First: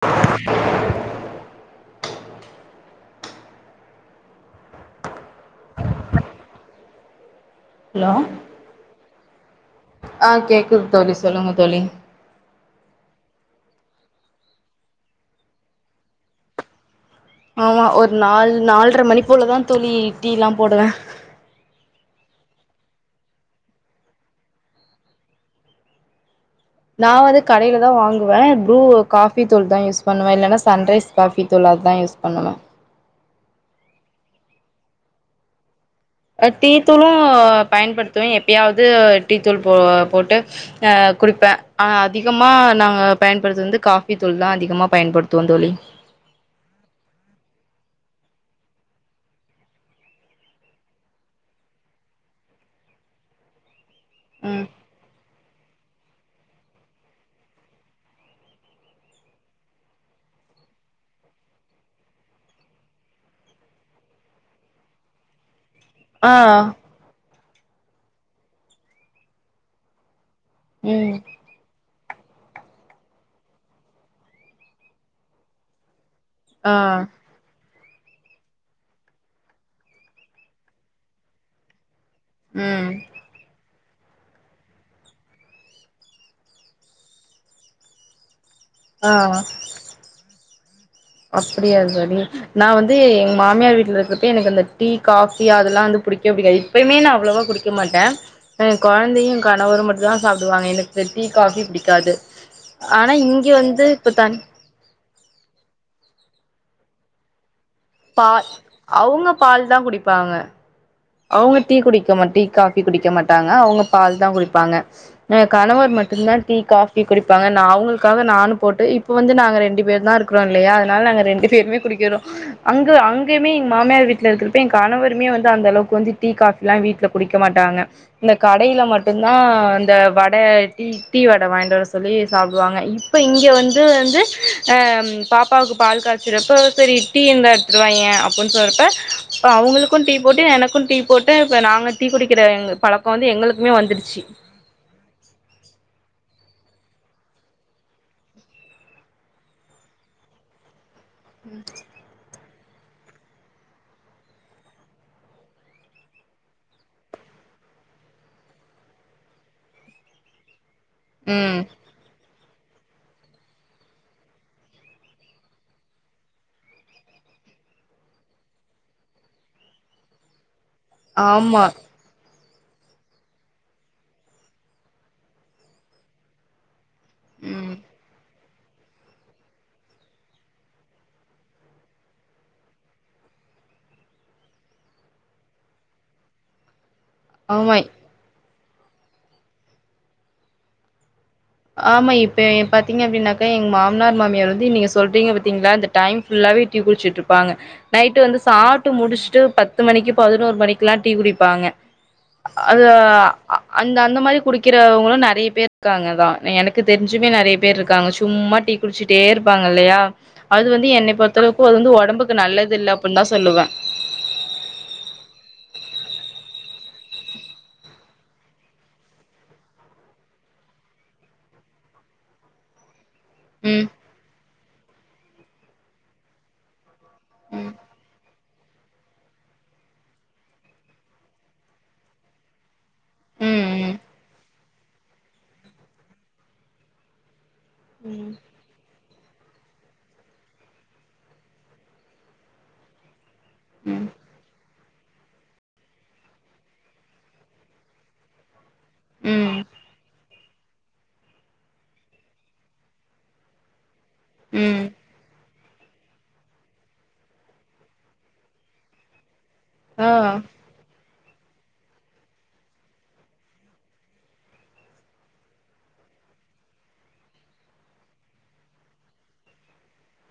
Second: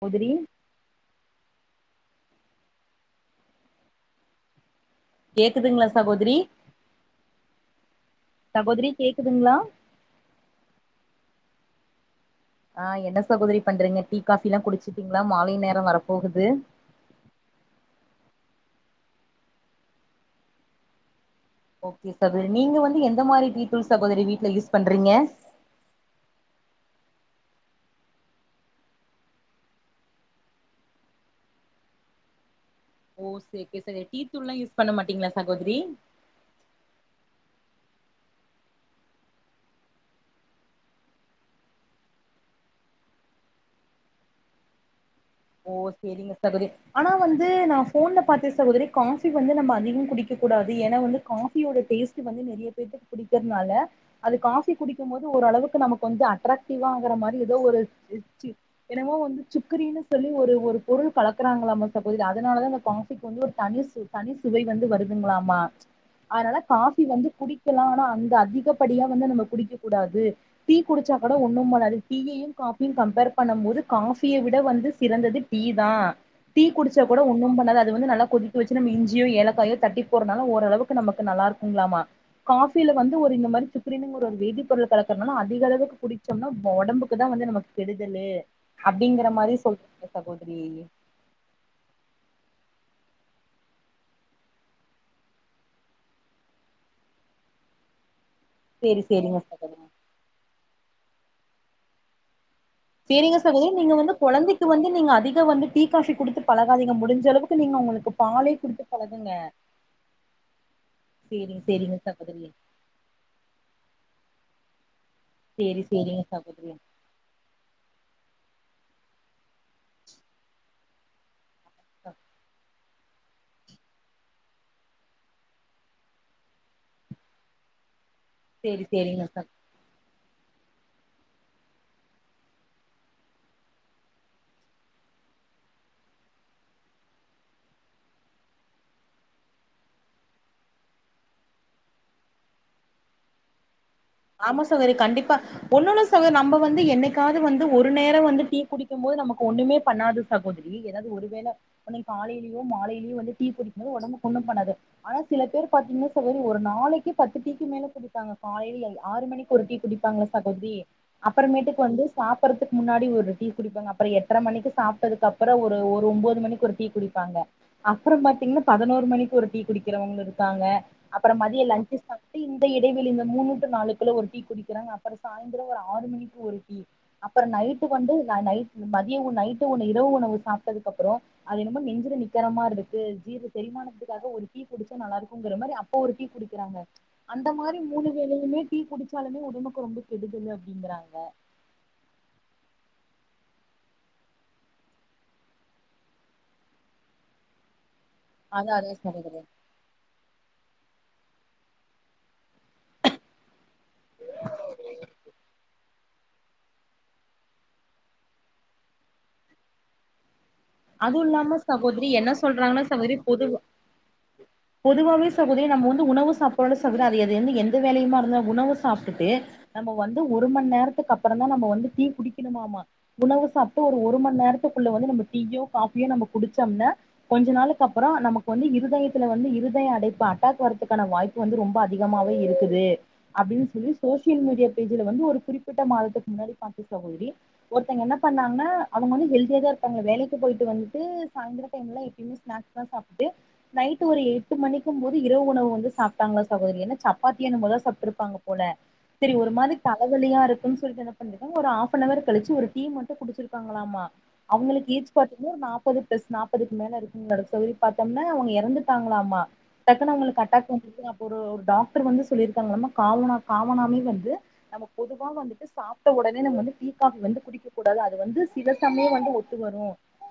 கோதரி கேக்குதுங்களா சகோதரி ஹலோ சகோதரி கேக்குதுங்களா ஆ கேக்குது தோழி சொல்லுங்க தோழி ஆ என்ன சகோதரி பண்றீங்க டீ காஃபி ல்லாம் குடிச்சட்டீங்களா மாலை நேரோ வரப்போகுது ஆமா ஒரு நால் நால்ர மணி போலதா தோழி டீ ல்லாம் போடுவே ஓகே சகோதரி நீங்க வந்து எந்த மாரி டீ தூள் சகோதரி வீட்டுல யூஸ் பண்றீங்க நா வந்து கடையில தா வாங்குவே ப்ரூ காஃபி தூள் தா யூஸ் பண்ணுவே இல்லேன்னா சன்ரைஸ் காஃபி தூள் அத்தா யூஸ் பண்ணுவே ஓ சரி சரி டீ தூள்லா யூஸ் பண்ண மாட்டீங்களா சகோதிரி அ டீத்தூளும் பயன்படுத்துவே எப்பயாவ்து டீத்தூள் போ போட்டு ஆ குடிப்ப ஆனா அதிகமா நாங்க பயன்படுத்துது வந்து காஃப்பி தூள் தா அதிகமா பயன்படுத் துவோ தோழி செரிங்க சகோத்ரி ஆனா வந்து நா ஃபோன்ல பாத்தே சகோதரி காஃபி வந்து நம்ம அதிகம் குடிக்க கூடாது ஏன்னா வந்து காஃபியோட டேஸ்ட் டு வந்து நெறைய பேத்துக்கு பிடிக்கிறனால அது ம் காஃபி குடிக்கும் மோது ஓரளவுக்கு நமக்கு வந்து அட்ராக்ட் ட்டிவா ஆகுறா மாரி ஏதோ ஒரு என்னமோ வந்து சுக்கிரின்னு சொல்லி ஒரு ஒரு பொருள் கலக்கறாங்கலாமா சகோதரி அதனாலாதா அந்த காஃபிக்கு வந்து ஒரு தனி சு தனி சுவை வந்து வருதுங்லாமா ஆ அதனால காஃபி வந்து குடிக்கலாம் ஆனா அங்க அதிகப்படியா வந்து நம்ம குடிக்க கூடாது டீ குடிச்சா ம் கூட ஒண்ணும் பண்ணாது டீயையும் காஃபியும் கம்பேர் பண்ண மோது காஃபிய விட வந்து சிறந்தது டீ தா டீ ஆ குடிச்சா கூட ஒ ஒன்னும் பண்ணாது அது வந்து நல்லா கொதிக்க வச்சு நம்ம இஞ்சியோ ஏலக்காயோ தட்டி போறனால ஓரளவுக்கு நமக்கு நல்லா இருக்குங்ளாமா காஃபில ம் வந்து ஒரு இந்த மாரி சுக் சுக்கிரிம்ங்கற ஒரு வேதிப் பொருள் கலக்கறனால அதிக அளவுக்கு குடிச்சம்னா ஒடம்புக்குதா வந்து நமக்கு கெடுதலு அப்டிங்கற மாரி சொல்றீங்க சகோதிரி அப்படியா தோழி நா வந்து எங்க மாமியார் வீட்ல இருக்கப்ப எனக்கு அந்த டீ காஃபி அதெல்லாம் வந்து பிடிக்கவே பிடிக்காது எப்பயுமே நா அவ்ளவா குடிக்க மாட்ட என் சேரி சேரிங்க கொழந்தையும் சகோதரி கணவரும் மட்டும் தா சாப்டுவாங்க எனக்கு டீ காஃபி பிடிக்காது ஆனா சேரிங்க இங்க சகோதரி வந்து நீங்க இப்ப தன் கொழந்தைக்கு வந்து நீங்க அதிகோ வந்து டீ காஃபி குடுத்து பழகாதிங்க முடிஞ்ச அளவுக்கு நீங்க உங்களுக்கு பால் பாலே குடுத்து பழகுங்க அவுங்க பால் தா குடிப்பாங்க சேரி அவுங்க டீ சேரிங்க குடிக்க மாட் டீ சகோதரி காஃபி குடிக்க மாட்டாங்க அவங்க பால் தா குடிப்பாங்க என் சேரி கணவர் சேரிங்க மட்டும்தா டீ சகோதரி காஃப் பி குடிப்பாங்க நா அவங்களுக்காக நானும் போட்டு இப்ப வந்து நாங்க ரெண்டு பேர் தா இருக்குறோ இல்லயா அதனால நாங்க ரெண்டு பேருமே குடிக்கிறோம் அங்க அங்கயுமே எங்க மாமியார் வீட்ல இருக்குறப்ப என் கணவருமே வந்து அந்தளவு வந்து டீ காஃபிலா வீட்ல குடிக்க மாட்டாங்க இந்த கடையில சேரி மட்டும் சேரிங்க தா ச இந்த வட டீ டீ வட வாங்கிட்டுவர சொல்லி சாப்டுவாங்க இப்போ இங்க வந்து வந்து அ பாப் பாவுக்கு பால் காய்ச்சறப்பா சரி டீ இருந்தா எடுத்துட்டுவாயேன் அப்டின் சொல்றப்ப அப்ப அவங்களுக்கும் டீ போட்டு எனக் கும் டீ போட்டு இப்ப நாங்க டீ குடிக்கிற எங்க பழக்கம் வந்து எங்களுக்குமே வந்துடுச்சு ஆமா சகோதரி கண்டிப்பா ஒன்னோனு சொல்ற நம்ப வந்து என்னைக்காவது வந்து ஒரு நேரம் வந்து டீ குடிக்கும் போது நமக்கு ஒண்ணுமே பண்ணாது சகோதிரி நீங்க எதாவ்து ஒரு வேள என்னக் காலையிலயோ மாலையிலயோ வந்து டீ குடிக் போ ஒடம்புக்கு ஒன்னும் பண்ணாது ஆனா சில பேர் பாத்தீங்கன்னா சகோரி ஒரு நாளைக்கு பத்து டீக்கு மேல குடிப்பாங்க காலைல எல்லா ஆறு மணிக்கு ஒரு டீ குடிப்பாங்களா சகோதரி ம் அப்புறமேட்டுக்கு வந்து சாப் ப்பறதுக்கு முன்னாடி ஒரு டீ குடிப்பாங்க அப்பற எட்ர மணிக்கு சாப்ட்டதுக்கு அப்பற ஒரு ஒம்போது மணிக்கு ஒரு டீ குடிப்பாங்க அப்புறம் பாத்தீங்ன்னா பதினோரு மணிக்கு ஒரு டீ குடிக்கிறவங்ளு இருக்காங்க அப்பறம் ஆமா மதியம் லன்ச்சு சாப்ட்டு இந்த இடைவெளி இந்த மூண்ணு டூ நாலு ஒரு டீ குடிக்கிறாங்க அப்பறம் சாய்ந்திரம் ஒரு ஆறு மணிக்கு ஒரு டீ அப்பறம் நைட்டுக்கு வந்து நா நைட் மதியம் உ நைட்டு ஒன்னு இரவு உணவு சாப்ட்டதுக்கு அப்பறோ அது என்னமோ நெஞ்சுல நிக்கரமாரி இருக்கு ஜீரண செரிமானதுக்காக ஒரு டீ குடிச்சா நல்லா இருக்குங்கிற மாரி அப் ப்ப ஒரு டீ குடிக்கிறாங்க அந்த ஆமா மாரி மூணு வேளயுமே டீ குடிச்சாலுமே ஒடம்புக்கு ரொம்ப கெடுதலு அப்டிங்கறாங்க ஆமா இப்ப எ பாத்தீங்க அப்படின்னாக்கா எங் மாமனார் மாமியார் வந்து நீங்க சொல்றீங்க பாத்தீங்களா இந்த டைம் ஃபுல்லாவே டீ குட்ச்சுட்டு இருப்பாங்க நைட்டு வந்து அதா சாட்டு அதா முடிச்சுட்டு சகோதரி பத்து மணிக்கு பதினோரு மணிக்குல்லா டீ குடிப்பாங்க அது அ அந்த அந்த மாரி குடிக்கிறவங்களூ நெறைய பேர் இருக்காங்க அதா எனக்கு தெரிஞ்சுமே நெறய பேர் இருக்காங்க சும்மா டீ குடிச்சிட்டே இருப்பாங்க இல்லயா அது வந்து என்னை அதுவு இல்லாம பொறுத்தளவுக்கு அது வந்து சகோதரி என்ன ஒடம்புக்கு நல்லது சொல்றாங்கன்னா இல்ல அப்பன் சகோதரி தா பொதுவா சொல்லுவே பொதுவாவே சகோத்ரி நம்ம வந்து உணவு சாப்பாடு சகுர அது எது வந்து எந்த வேலையுமா இருந்தா உணவு சாப்ட்டுட்டு நம்ம வந்து ஒரு மண் நேரத்துக்கு அப்புறம் தா நம்ம வந்து டீ குடிக்கணுமாமா உணவு சாப்ட்டு ம் ஒரு மண் நேரத்துக்குள்ள வந்து நம்ம டீயோ காபியோ நம்ம குடிச்சோம்னா கொஞ்ச ம் நாளுக்கு அப்பறோ நமக் வந்து இருதயத்துல வந்து இருதய அடைப்பு அட்டாக் வரதுக்கான வாய்ப்பு வந்து ரொம்ப அதிகமாவே இருக்குது அப்படின்னு சொல்லி ம் சோசியல் மீடியா பேஜ்ல வந்து ஒரு குறிப்பிட்ட மாதத்துக்கு முன்னாடி பாத்தே சகோதரி ஒருத்தவங்க என்ன பண்ணாங்கன்னா அவங்க வந்து ஹெல்தியா தா இருப்பாங்க வேலைக் க்கு போயிட்டு வந்ட்டு சாயந்தர டைம்ல எப்பயுமே ஸ்நாக்ஸ் தா சாப்ட்டு நைட் ம் ஒரு எட்டு மணிக்கூ போது இரவு உணவு வந்து சாப்பிட்டாங்களா சகோதரி என்னா சப்பாத்தியோ என்னமோ தா சாப்ட்டு இருப்பாங்க போல ம் சரி ஒரு ம் மாதிரி தலைவலியா இருக்குன்னு சொல்ட்டு என்ன பண்ணிருக்காங்க ஒரு ஹாப் ஆனவர் கழிச்சு ஒரு டீ மட்டூ குடிச்சிருக்காங்களாமா ம் அவுங்களுக்கு ஏஜ் பாத்தீங்கன்னா நாப்பது பிளஸ் நாப்பதுக்கு மேல இருக்குங்ளாட்டோ சகேதரி பாத்தோம்னா அவுங்க எறந்துட்டாங்களாமா ஆ பாத்தன்னா அவுங்களுக்கு அட்டாக் வந்து இருக்குங்க அப்ப ஒரு ஒரு டாக்டர் வந்து சொல்லியிருக்காங்கலாம காமனா காமனாமே வந்து நம்ம பொதுவா வந்துட்டு சாப்ட்ட உடனே நம்ம வந்து டீ காபி வந்து குடிக் கக் கூடாது அது வந்து சில சமயம் வந்து ஒத்து வரூ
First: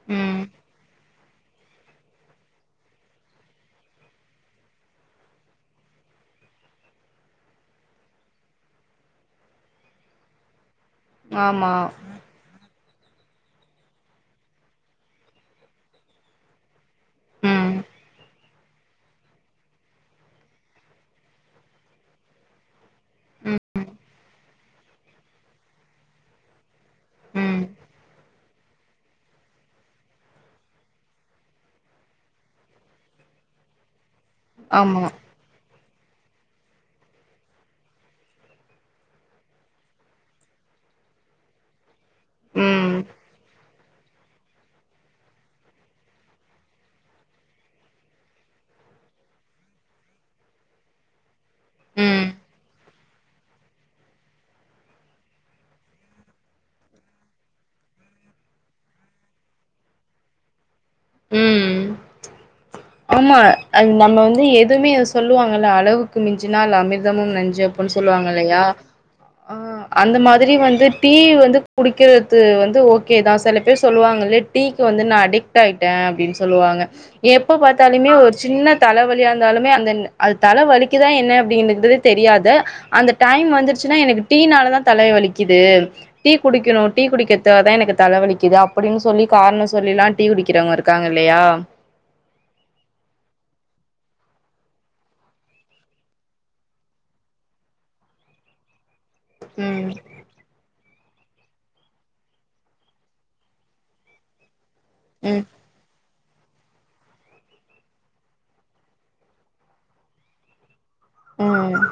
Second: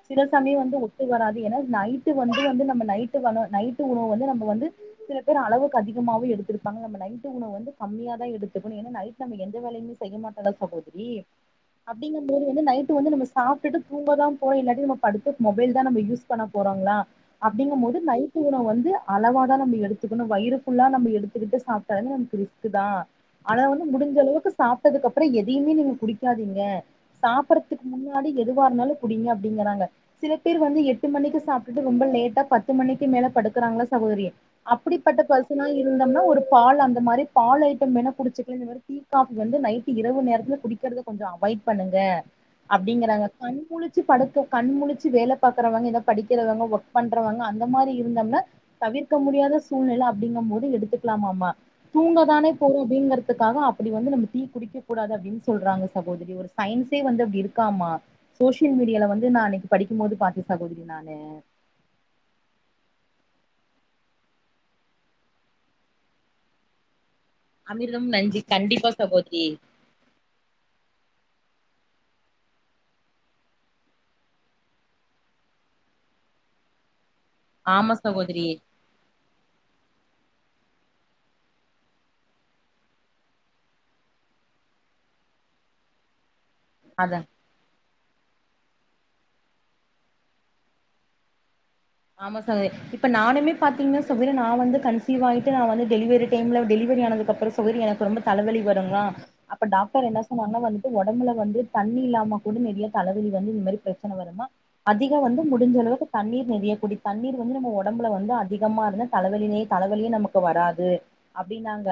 சில ம் சமயம் வந்து ஒத்து வராது ஏன்னா நைட்டு வந்து வந்து நம்ம நைட்டு நைட்டு உணவு வந்து நம்ம வந்து சில பேர் அளவுக்கு அதிகமாவை எடுத்திருப்பாங்க நம்ம நைட்டு உணவு வந்து கம்மியா தா எடுத்துக்கணோ ஏன்னா நைட் நம்ம எந்த வேலையுமே செய்ய மாட்ட தா சொல்லுத் சரி ஆமா அப்டிங்க போது வந்து நைட்டு வந்து நம்ம சாப்ட்டுட்டு தூங்கதாம் போ இல்ல நம்ம படுத்து மொபைல் தா நம் யூஸ் பண்ண போறோங்ளா ம் அப்டிங்கும்போது நைட்டு உணவு வந்து அளவா தா நம்ம எடுத்துக்கணோ வயிறு புல்லா நம்ம எடுத்துக்கிட்டு சாப்பிட்டாலூ நமக்கு ரிஸ்க் கு தான் ஆனா வந்து முடிஞ்ச அளவுக்கு சாப்ட்டதுக்கு அப்புறம் எதையுமே நீங்க குடிக்காதீங்க ம் சாப்பறதுக்கு முன்னாடி எதுவா இருந்தாலூ குடிங்க அப்டிங்குறாங்க சில பேர் வந்து எட்டு மணிக்கு சாப்ட்டுட்டு ரொம்ப லேட்டா பத்து மணிக்கு மேல படுக்கறாங்கில்ல சகோதரி ஆமா அப்படிப்பட்ட பஸ் இத்தின்னால் இருந்தோம்னா ஒரு பால் அந்த மாதிரி பால் ஐட்டம் வேண்ணா குடிச்சிக்கலாங்க அது டீ காபி வந்து நைட் இரவு நேரத்துல குடிக் குடிக்கிறது கொஞ்சோ அவாய்ட் பண்ணுங்க ம் அப்படிங்கிறாங்க ‌அன் ச்சி படுக்க கண் முழிச்சு வேல பாக்குறவங்க ஏதோ படிக்கிறவங்க ஒர்க் பண்றவங்க அந்த மாரி இருந்தோம்ன தவிர்க்க முடியாத சூழ்நிலை அப்படிங்கும் போது எடுத்துக்கலாமாமா ம் தூங்கதானே போறோ அப்படிங்கறதுக்காக அப்படி வந்து நம்ம டீ குடிக்க கூடாது அப்படின்னு சொல்றாங்க சகோதரி ஒரு சயின்ஸே வந்து அப்டி இருக்காமா சோசியல் மீடியாவ்ல வந்து நா அன்னைக்கு படிக்கும் போது பாத்தே சகோதரி நானு ம் ஆமா அத் நம்ம வந்து எதுவுமே சொல்லுவாங்கல்ல அளவுக்கு மிஞ்சுனால் அமிர்தமும் நஞ்சு அப்பட்ன்னு அமிர்தமும் சொல்லுவாங்க நஞ்சு இல்லையா கண்டிப்பா சகோதரி ஆ அந்த மாதிரி வந்து டீ வந்து குடிக்கிறது வந்து ஓகே தா செல பேர் சொல்லுவாங்க லேட் டீக் வந்து நா அடிக்ட் ஆயிட்டே அப்டின்னு சொல்லுவாங்க எப்ப ஆமா பார்த்தாலுமே ஒரு சகோதரி சின்னத் தலைவலியா இருந்தாலுமே அந்த அது தலை வலிக்குதா என்ன அப்படின்னு தெரியாது அந்த டைம் வந்துருச்சுனா எனக்கு டீனால தா தல வலிக்குது டீ குடிக்கணும் டீ அத குடிக்க இத்தா தா எனக்கு தலைவலிக்குது அப்படின்னு சொல்லி காரணம் சொல்லில்லாம் டீ குடிக்கிறவங்க இருக்காங்க இல்லியா ஆமா சகோதரி இப்ப நானுமே பாத்தீங்கன்னா சகோதரி சில சமயத்துல கன்சீவ் ஆயிட்டு நான் வந்து டெலிவரி டைம்ல டெலிவரி ஆனதுக்கு அப்றம் ம் எனக்கு ரொம்ப தலைவலி வருங்களா அப்ப ம் டாக்டர் என்ன நாங்க வந்துட்டு ஒடம்புல வந்து தண்ணி இல்லாம கூட நெறைய தலவலி வந்து இந்த மாரி பிரச்சன வருமா அதிகோ வந்து ம் முடிஞ்ச அளவுக்கு தண்ணீர் நெறைய குடி தண்ணீர் வந்து நம்ம ஓடம்புல வந்து அதிகமா இருந்தா தலவலினே தலைவலியே நமக்கு வராது அப்டினாங்க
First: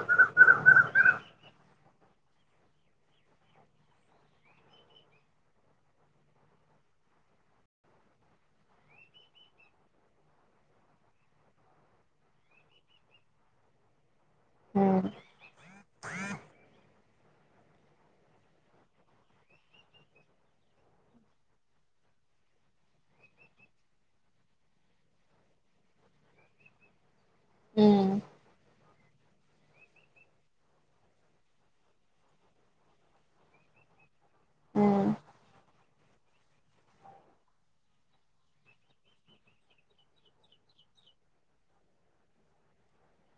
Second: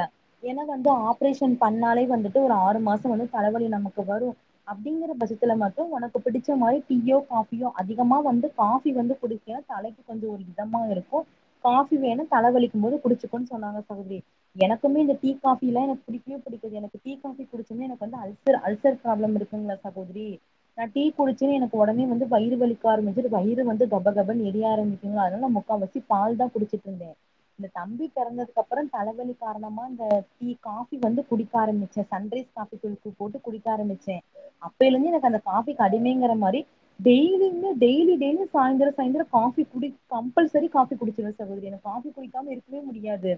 ஏன்னா வந்து ஆப்ரேஷன் பண்ணாலே வந்துட்டு ஒரு ஆறு மாசம் வந்து தலவலி நமக்கு வரு அப்டிங்கிற பட்சத்துல மட்டு உனக்கு பிடிச்ச மாதிரி டீயோ காபியோ அதிகமா வந்து காபி வந்து குடிங்க தலைக்கு கொஞ்சோ ஒரு இதமா இருக்கு காஃபி வேணு தல வலிக்கு போது குடிச்சுக்குகோன்னு சொன்னாங்க சகோதரி ம் எனக்குமே ம் இந்த டீ காபில்லாம பிடிக்கவே பிடிக்காது எனக்கு டீ காபி குடிச்சன்னே எனக்கு வந்து அல்சர் அல்சர் ப்ராப்ளம் இருக்குங்களா சகோதரி நான் டீ குடிச்சோன் எனக்கு உடனே வந்து வயிறுவலிக்க ஆரம்பிச்சிட்டு வயிற வந்து கபகப எரி யா ஆரம்பிக்கங்களா அதனால முக்கா வாசி பால் தா குடிச்சுட்டுருந்தே இந்த தம்பி ம் பொறந்ததுக்கு அப்புற தலவலி காரணமாக இந்த டீ காஃபி வந்து குடிக்க ஆரம்பிச்ச சன்ரைஸ் காஃபி தூள் போட்டு குடிக்க ஆரம்பிச்ச அப்பிலேந்து ம் எனக்கு அந்த காபிக்கு அடிமைங்க மாரி டெய்லியுமே டெய்லி டெய்லி சாயந்ரோ சாயந்ரோ காபி குடி கம்பல்சரி காபி குடிச்சிருவ சகோதரி எனக் காபி குடிக்காம இருக்கவே முடியாது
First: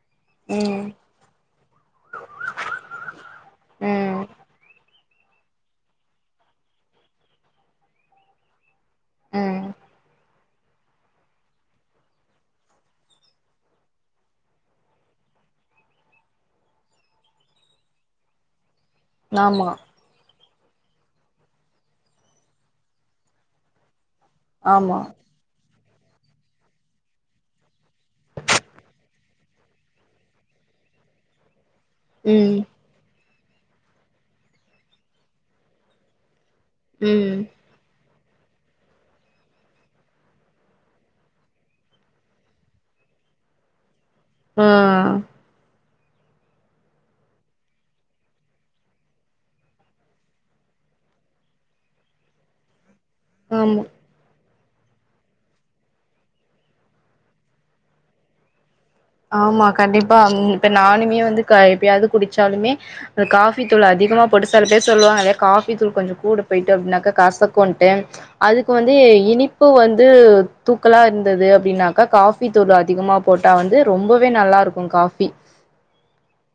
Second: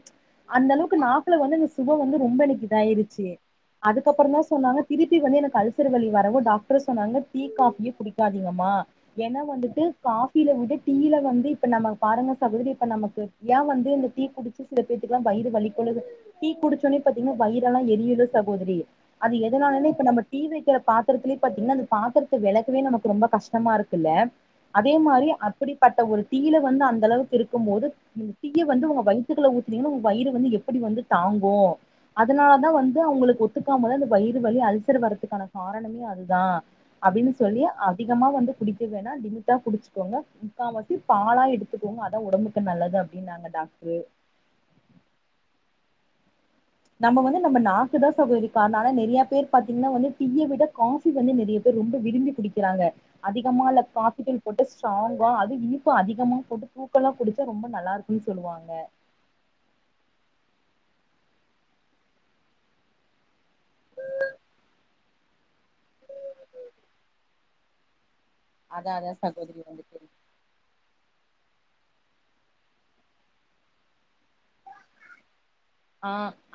அந்த ம் அளவுக்கு நாக்குல வந்து இந்த சுவ வந்து ரொம்ப எனக்கு இதாயிருச்சு ம் அதுக்கப்பற தா சொன்னாங்க திருப்பி வந்து எனக்கு அல்சர்வலி வரவு டாக்டர் சொன்னாங்க டீ காபியே குடிக்காதீங்கம்மா ஏன்னா ம் வந்துட்டு காபில வந்து டீயில வந்து இப்ப நம்ம பாருங்க சகோதரி இப்ப நமக்கு ஏன் வந்து இந்த டீ குடிச்சு சில பேத்துக்கெல்லா வயிறு வலிக்கு டீ குடிச்சோடனே பாத்தீங்கனா வயிறு எல்லா எரியுல சகோதரி அது ஆமா எதனால இப்ப நம்ம தீ வைக்கிற பாத்திரத்துலேயே பாத்தீங்கன்னா அந்த பாத்திரத்த விளக்கவே நமக்கு ரொம்ப கஷ்டமா இருக்குல்ல அதே ஆமா மாரி அப்படிப்பட்ட ஒரு டி யில வந்து அந்த அளவுக்கு இருக்கும்போது டிய வந்து உங்க வயி த்துக்குள்ள உங்க வயிறு வந்து எப்டி வந்து தாங்கு அதனால ம் தா வந்து அவங்களுக்கு ஒ த்துக்காம தா அந்த வயிறு வலி அல்சர் வர்றதுக்கான காரணமே அதுதா அப்டின்னு ம் சொல்லி அதிகமா வந்து குடிக்க வேணா லிமிட்டா குடிச்சுக்கோங்க முக்கா வாசி பாலா எடுத்துக்கோங்க அதா உடம்புக்கு நல்லது அப்படின்னாங்க டாக்டரு ம் நம்ம வந்து நம்ம நாக்குதா சகோதரி காரண நெறையா பேர் பாத்தீங்கன்னா வந்து டீய விட காஃப் பி வந்து நெறைய பேர் ரொம்ப விரும்பி குடிக்கிறாங்க ஆமா அதிகமால காபிதூள் போட்டு ஸ்ட்ராங்கா அது இனிப்பு அதிகமா போட்டு தூக்கலா குடிச்சா ரொம்ப நல்லா இருக்குன்னு சொல்லுவாங்க ஆமா கண்டிப்பா ம் இப்ப நானுமே வந்து எப்பயாவது குடிச்சாலுமே அ காஃப் பி தூள் அதிகமா போட்டு சில பேர் சொல்லுவாங்க அதே காஃபி தூள் கொஞ்ச கூட போயிட்டு அப்டினாக்கா கசக்குன்ட்டு அதுக்கு அதா வந்து அதா சகோதரி இனிப்பு வந்துட்டு வந்து தூக்கலா இருந்தது அப்படின்னாக்கா காஃபி தூள் அதிகமா போட்டா வந்து ரொம்பவே நல்லாருக்கு காஃபி ஆ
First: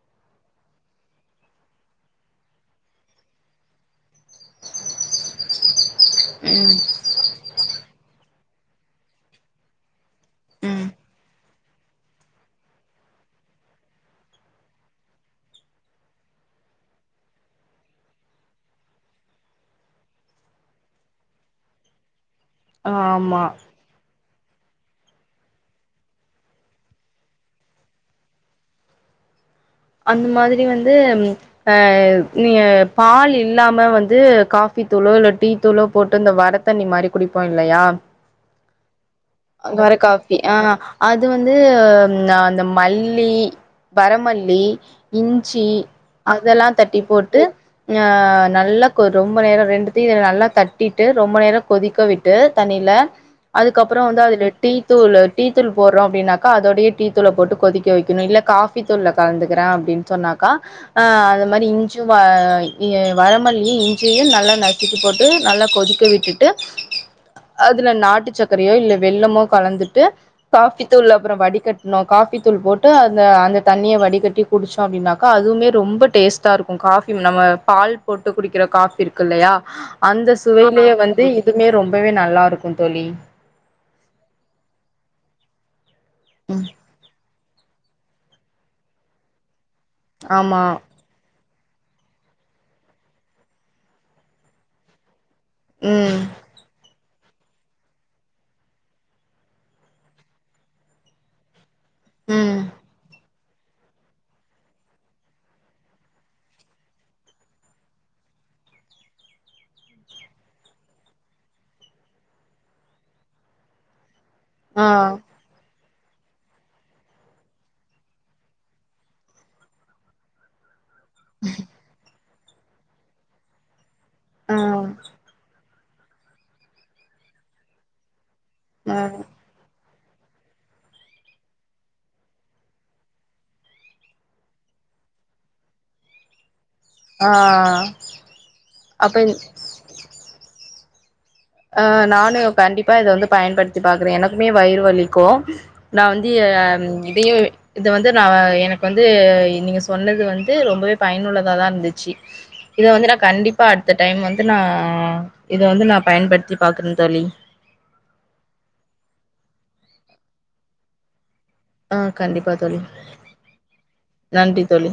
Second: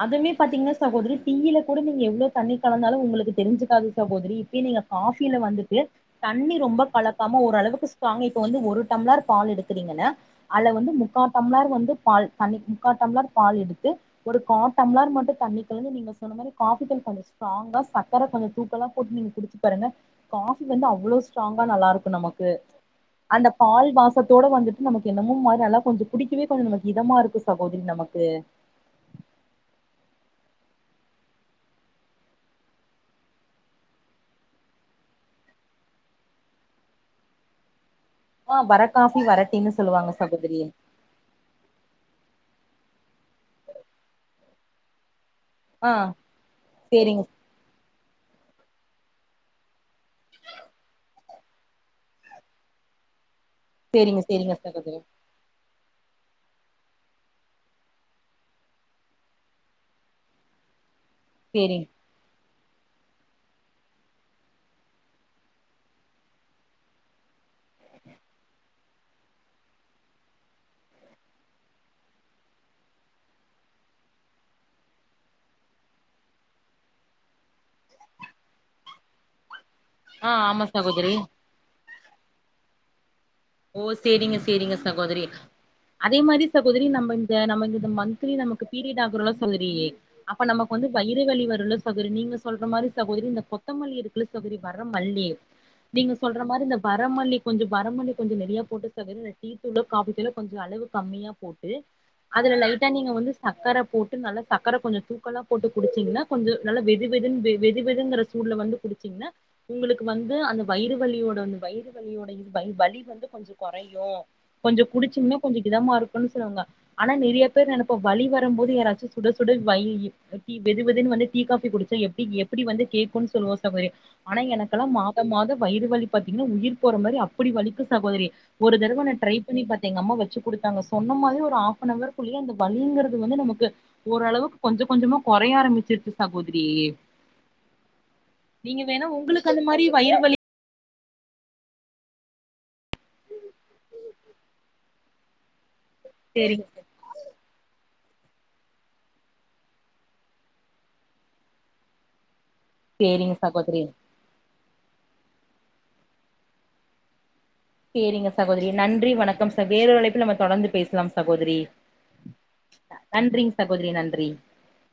அதுமே பாத்தீங்கனா சகோதரி டீயில கூட நீங்க எவ்ளோ தண்ணி கலந்தாலு உங்களுக்கு தெரிஞ்சுக்காது சகோதரி இப்டி நீங்க காஃபில வந்துட்டு தண்ணி ம் ரொம்ப கலக்காம ஓரளவுக்கு ஸ்ட்ராங் இப்ப வந்து ஒரு டம்ளார் பால் எடுக்குறீங்கன்ன அதுல ம் வந்து முக்கா டம்ளார் வந்து பால் தனி முக்கா டம்ளார் பால் எடுத்து ஒரு கா டம்ளர் மட்டு தண்ணி கலந்து நீங்க சொன்ன மாரி காஃபி தூள் கொஞ்ச ஸ் ஸ்ட்ராங்கா சக்கர கொஞ்ச தூக்கலா போட்டு நீங்க குடுச்சு பாருங்க காஃபி வந்து அவ்ளோ ஸ்ட்ராங்கா நல்லா இருக்கு நமக்கு ஆமா அந்த பால் வாச த்தோட வந்துட்டு நமக்கு என்னமோ மாரி நல்லா கொஞ்ச குடிக்கவே கொஞ்சம் நமக்கு இதமா இருக்கு சகோதரி நமக்கு அந்த மாதிரி வந்து ஆ நீங்க பால் இல்லாம வந்து காஃபி தூளோ இல்ல டீ தூளோ போட்டு இந்த வர தண்ணி மாரி குடிப்போ இல்லயா ஆ வர காஃபி வர டீ னு சொல்வாங்க காஃபி ஆ சகோதரி அது வந்து அந்த மல்லி வரமல்லி இஞ்சி ஆ அதெல்லா தட்டி சேரிங்க போட்டு ஆ நல்லா கொ ரொம்ப நேரோ ரெண்டு த்தி இதுல நல்லா தட்டிட்டு ரொம்ப நேரோ கொதிக்க விட்டு தண்ணில அதுக்கப்றோ வந்து சேரிங்க அதுல சேரிங்க டீ சகோதரி தூளு டீ தூள் போட்றோ அப்டினாக்கா அதோடிய டீதூள போட்டு கொதிக்க வெக்கனு இல்ல காஃபி தூள்ல கலந்து க்றே அப்டின் சொன்னாக்கா ஆ அது மாரி இஞ் சேரிங் வ இ வரமல்லியு இஞ்சயு நல்லா நசுக்கிபோட்டு நல்லா கொதிக்க விட்டுட்டு அதுல நாட்டு சக்கரையோ இல்ல வெல்லமோ கலந்துட்டு காஃபி தூள்ல அப்றோ வடிகட்னு காஃபி தூள் போட்டு அந்த அந்த தண்ணிய வடிகட் டி குடிச்சோ அப்டின்னாக்கா அதுவுமே ரொம்ப டேஸ்ட்டாருக்கு காஃபி நம்ம பால் போட்டு குடிக்கிற காஃபி இரு க்குல்லயா ஆ அந்த ஆமா சுவையிலே சகோதரி வந்து இதுமே ரொம்பவே நல்லாருக்கு தோழி ஓ சேரிங்க சேரிங்க சகோதரி அதே மாரி ம் சகோதரி நம்ப ய நமக் இந்த மன்த்லி நமக்கு பீரியட்டு ஆகுரோல்ல சகோதரி அப்ப ஆமா நமக்கு வந்து வயிறு வலி வருல சகோரி நீங்க சொல்ற மாரி சகோதரி இந்த கொத்தமல்லி இருக்குல சகோத்ரி வர மல்லி நீங்க ம் சொல்ற மாரி இந்த வரமல்லி கொஞ்சொ வரமல்லி கொஞ்சொ நறையா போட்டு சகோரி ந்த டீத்தூளோ காஃபித்தூளோ கொஞ்சொ அளவு கம்மியா போட்டு அதுல ம் லைட்டா நீங்க வந்து சக்கர போட்டு நல்லா சக்கர கொஞ்சொ தூக்கலா போட்டு குடிச்சிங்னா கொஞ்சொ நல்லா வெது வெதுன் வெ வெது வெதுங்கற சூட்ல வந்து குடிச்சீங்னா உங்களுக்கு வந்து அந்த வயிறு வலியோட வந்த வயிறு வலியோட இது வய் வலி வந்து கொஞ்சொ கொறயு கொஞ்ச ஆ குடிச்சிங்னா கொஞ்சொ இதமா இருக்குன் சொல்வாங்க ஆனா நெறியா பேர் நெனப்போ வழி வரம்போது யாராச்சு சுட சுட வயி ஆ டீ வெதுவெதுன் வந்து டீ காஃபி குடிச்சா எப்டி எப்டி வந்து கேக்குன் சொல்வோ சகோரி ஆனா ஆ எனக்கெல்லா மா த மாதோ வயிறுவலி பாத்தீங்கன்னா உயிர் போற மாரி அப்டி வலிக்கு சகோதரி ஒரு ஆ தரவ நா ட்ரை பண்ணி பாத்தே எங்கம்மா வச்சு குடுத்தாங்க சொன்ன மாரி ஒரு ஹாஃப்னவர்குள்ளயே அந்த வழிங்கறது வந்து நமக்கு ஓரளவுக்கு கொஞ்ச கொஞ்சமா கொறைய ஆரம்மிச்சிருச்சு சகோதரி ஆ நீங்க வேணா அப்ப உங்களுக்கு அந்த மாரி வயிறு வலி ஆ நானு கண்டிப்பா இத வந்து பயன்படுத்தி பாக்குறே எனக்குமே வயிறு வலிக்கு நா வந்து ய‌ சேரிங்க இதயேவே இது வந்து நா எனக்கு வந்து நீங்க சொன்னது வந்து ரொம்பவே பயனுள்ளதா தா இந்துச்சி இத வந்து நா சேரிங்க கண்டிப்பா சகோதரி அட்த்த டைம் வந்து நா இத வந்து நா பயன்படுத்தி பாக்குறே தோழி சேரிங்க சகோதரி நன்றி வணக்கம் ச வேறொரு அழைப்புல நம்ம தொடர்ந்து பேசலாம் சகோதரி ஆ கண்டிப்பா தோழி நன்றிங் சகோதரி நன்றி தோழி